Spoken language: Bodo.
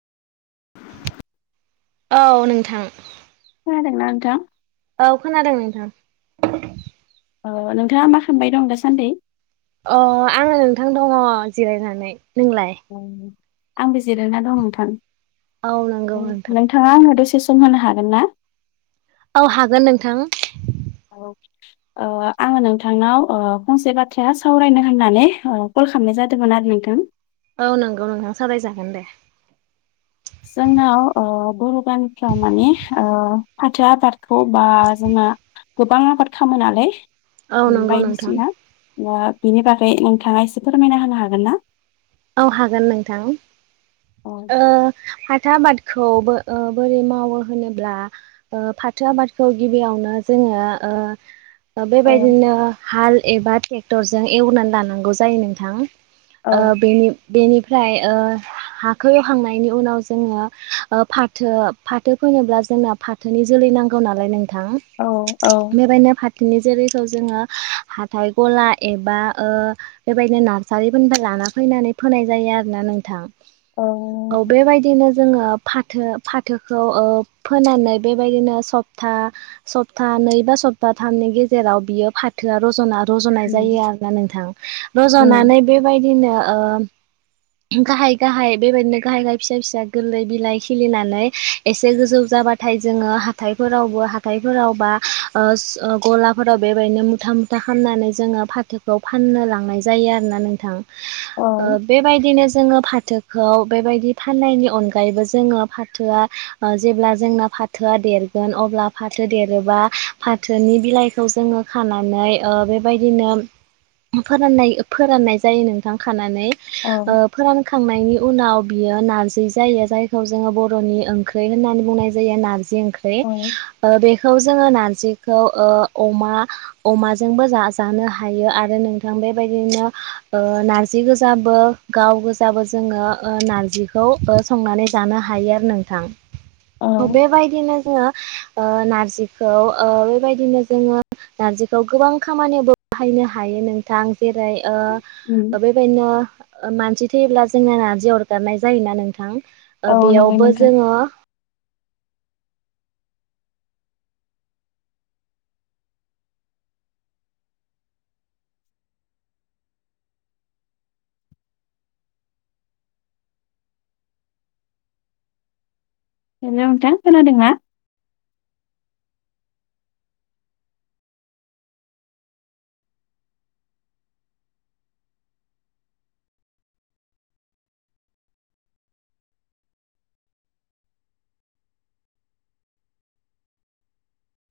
औ नोंथां । खोनादोंना नोंथां? औ खोनादों नोंथां । अ नोंथाङा मा खामबाय दं दा सान्दै? अ आङो नोंथां दङ जिरायनानै । आंबो जिरायना दं नोंथां औ नंगौ नोंथां नोंथाङा आंनो दसे सम सम होनो हागोन ना? औ हागोन नोंथां । आङो नोंथांनाव ओ फंसे बाथ्राया सावरायनो होननानै कल खालामनाय जादोंमोन आरो नोंथां औ नंगौ नोंहां सावरायजागोन दे जोंनाव अ बर' गामिफ्राव माने फाथो आबादखौ बा जोंना गोबां आबाद खामो नालाय औ नंगौ नोंथां बायदिसिना ओ बिनि बागै नोंथाङा एसे फोरमायना होनो हागोन ना? औ हागोन नोंथां औ ओ फाथो आबादखौ बोरै मावो होनोब्ला फाथो आबादखौ गिबियावनो जों ओ ओ औ बेबायदिनो हाल एबा ट्रेक्टरजों एवनानै लानांगौ जायो नोंथां । औ बे बेनिफ्राय ओ हाखो एवखांनायनि उनाव जोङो फाथो फाथो फोनोब्ला जोंनो फाथोनि जोलै नांगौ नालाय नोंथां औ औ बेबायनो फाथो बिनि जोलैखौ जोङो हाथाय गला एबा ओ बेबायदिनो नारसारिफोरनिफ्राय लाना फैनानै फोनाय जायो आरोना नोंथां औ बेबायदिनो जोङो फाथो फाथोखौ औ फोनानै बेबायदिनो सप्ताह सप्ताह नै बा सप्ताथामनि गेजेराव बियो फाथोआ रजना रज'नाय उम जायो आरोना नोंथां उम रज'नानै बेबायदिनो ओ गाहाय गाहाय बेबायदिनो गाहाय गाहाय फिसा फिसा गोरलै बिलाइ खिलिनानै एसे गोजौ जाबाथाय जोङो हाथायफोरावबो‌ हाथायफोरावबा ओ गलाफोराव बेबायदिनो मुथा मुथा ख खालामनानै जोङो फाथोखौ फाननो लांनाय जायो आरोना नोंथां । औ बेबायदिनो जोङो फाथो फाथोखौ बेबायदि फाननायनि अनगायैबो जोङो फाथोआ जेब्ला जोंना फाथोआ देरगोन अब्ला फाथो देरोबा फाथोनि बिलाइखौ जो खबाय दिनो फोर फोराननाय जायो नोंथां । नानै औ फोरानखांनायनि उनाव बियो नारजि जायो जायखौ जोङो बर'नि ओंख्रि होननानै बुंनाय जायो नारजि जि ओंख्रि औ बेखोव जोङो नारजिखौ अमाजोंबो जानो हायो आरो नोंथां बेबाय [inaudible] नारजि गोजाबो गाव गोजाबो जोङो नारजिखौ संनानै जानो हायो आरो औ नोंथां बेबायदिनो जोङो नारजिखौ बेबायदिनो जोङो नारजिखौ गोबां खामानियावबो बाहायनो हायो नोंथां जेरै उम, बेबायदिनो मानसि थैयोब्ला जोंना नारजि अरगारनाय जायोना नोंथां औ नंगौ बेयावबो नोंथां जोङो हेलथा खोनादोंङा